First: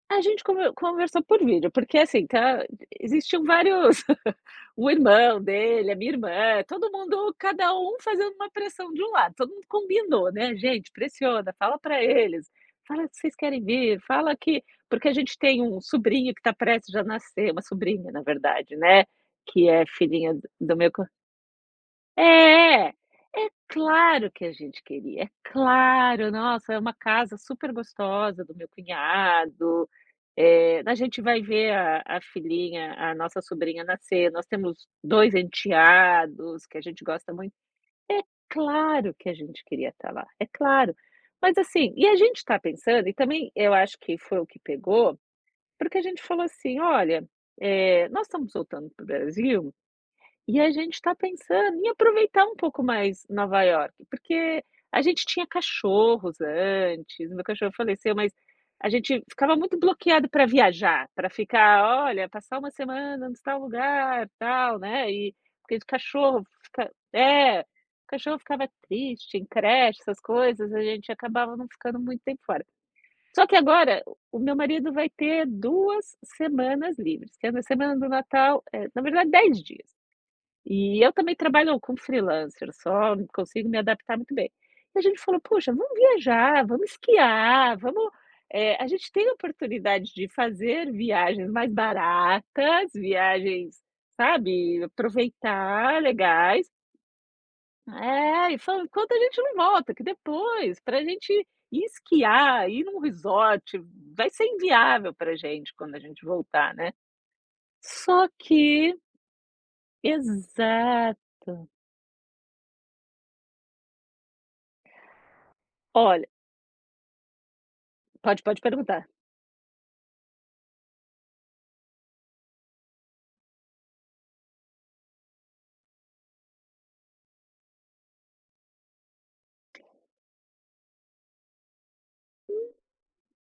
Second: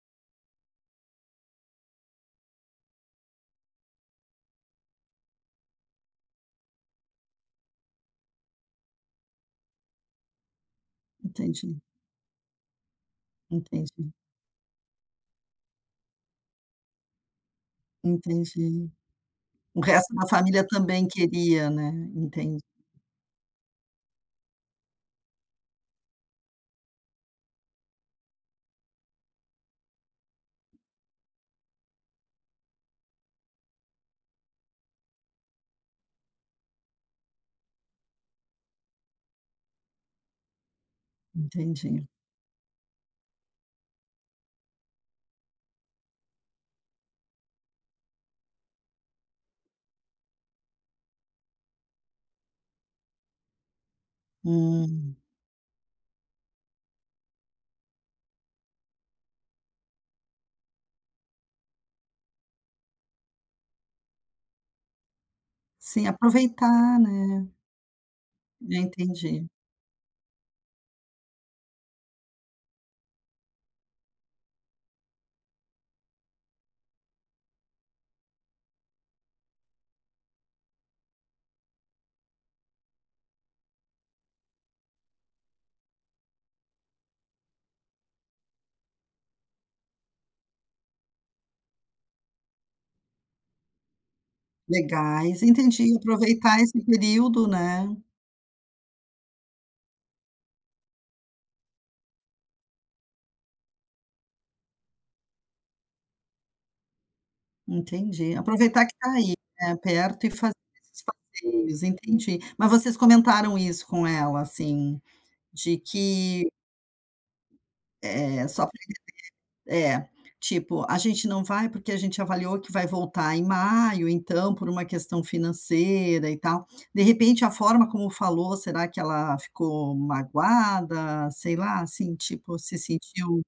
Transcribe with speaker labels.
Speaker 1: A gente conve conversou por vídeo. Porque, assim, tá existiam vários o irmão dele, a minha irmã, todo mundo cada um fazendo uma pressão de um lado, todo mundo combinou, né: "Gente, pressiona, fala
Speaker 2: Entendi.
Speaker 1: para eles, fala que vocês querem vir,
Speaker 2: Entendi.
Speaker 1: fala que" Porque a gente tem um sobrinho que está prestes a nascer, uma sobrinha, na verdade,
Speaker 2: Entendi.
Speaker 1: né, que
Speaker 2: O
Speaker 1: é
Speaker 2: resto da
Speaker 1: filhinha do
Speaker 2: família
Speaker 1: do meu co
Speaker 2: também queria, né. Entendi.
Speaker 1: É, é claro que a gente queria, é claro, nossa, é uma casa super gostosa do meu cunhado, eh, a gente vai ver a a filhinha, a nossa sobrinha nascer, nós temos 2 enteados que a gente gosta muito. É claro que a gente queria estar lá, é claro. Mas, assim
Speaker 2: Entendi.
Speaker 1: e a gente está pensando, e também eu acho que foi o que pegou, porque a gente falou assim: "Olha, eh, nós estamos voltando para o Brasil, e a gente está pensando em aproveitar um pouco mais Nova Iorque". Porque a
Speaker 2: Hum.
Speaker 1: gente tinha cachorros antes, o meu cachorro faleceu, mas a gente ficava muito bloqueado para viajar, para ficar: "Olha, passar uma semana em tal lugar, tal", né, e [unintelligible]
Speaker 2: Sim,
Speaker 1: cachorro fica
Speaker 2: aproveitar, né.
Speaker 1: é, o cachorro ficava
Speaker 2: É,
Speaker 1: triste
Speaker 2: entendi.
Speaker 1: em creche, essas coisas, a gente acabava não ficando muito tempo fora. Só que agora, o meu marido vai ter 2 semanas livres, tendo a semana do Natal, eh, na verdade 10 dias. E eu também trabalho como freelancer só, não consigo me adaptar muito bem. E a gente falou: "Poxa, vamos viajar, vamos esquiar, vamos" Eh, a gente tem oportunidade de fazer viagens mais baratas, viagens, sabe,
Speaker 2: Legais, entendi,
Speaker 1: aproveitar,
Speaker 2: aproveitar
Speaker 1: legais
Speaker 2: esse período, né.
Speaker 1: É, e falando enquanto a gente não volta, que depois, para gente ir esquiar, ir num resort, vai ser inviável para gente quando a gente voltar, né. Só
Speaker 2: Entendi, aproveitar que
Speaker 1: que
Speaker 2: está aí, né, perto e fazer esses
Speaker 1: Exato.
Speaker 2: passeios, entendi. Mas vocês comentaram isso com ela, assim, de
Speaker 1: Olha
Speaker 2: que
Speaker 1: Pode
Speaker 2: Eh,
Speaker 1: pode
Speaker 2: só pra entender
Speaker 1: perguntar.
Speaker 2: É, tipo, a gente não vai porque a gente avaliou que vai voltar em maio, então, por uma questão financeira e tal. De repente, a forma como falou, será que ela ficou magoada, sei lá, assim, tipo, se sentiu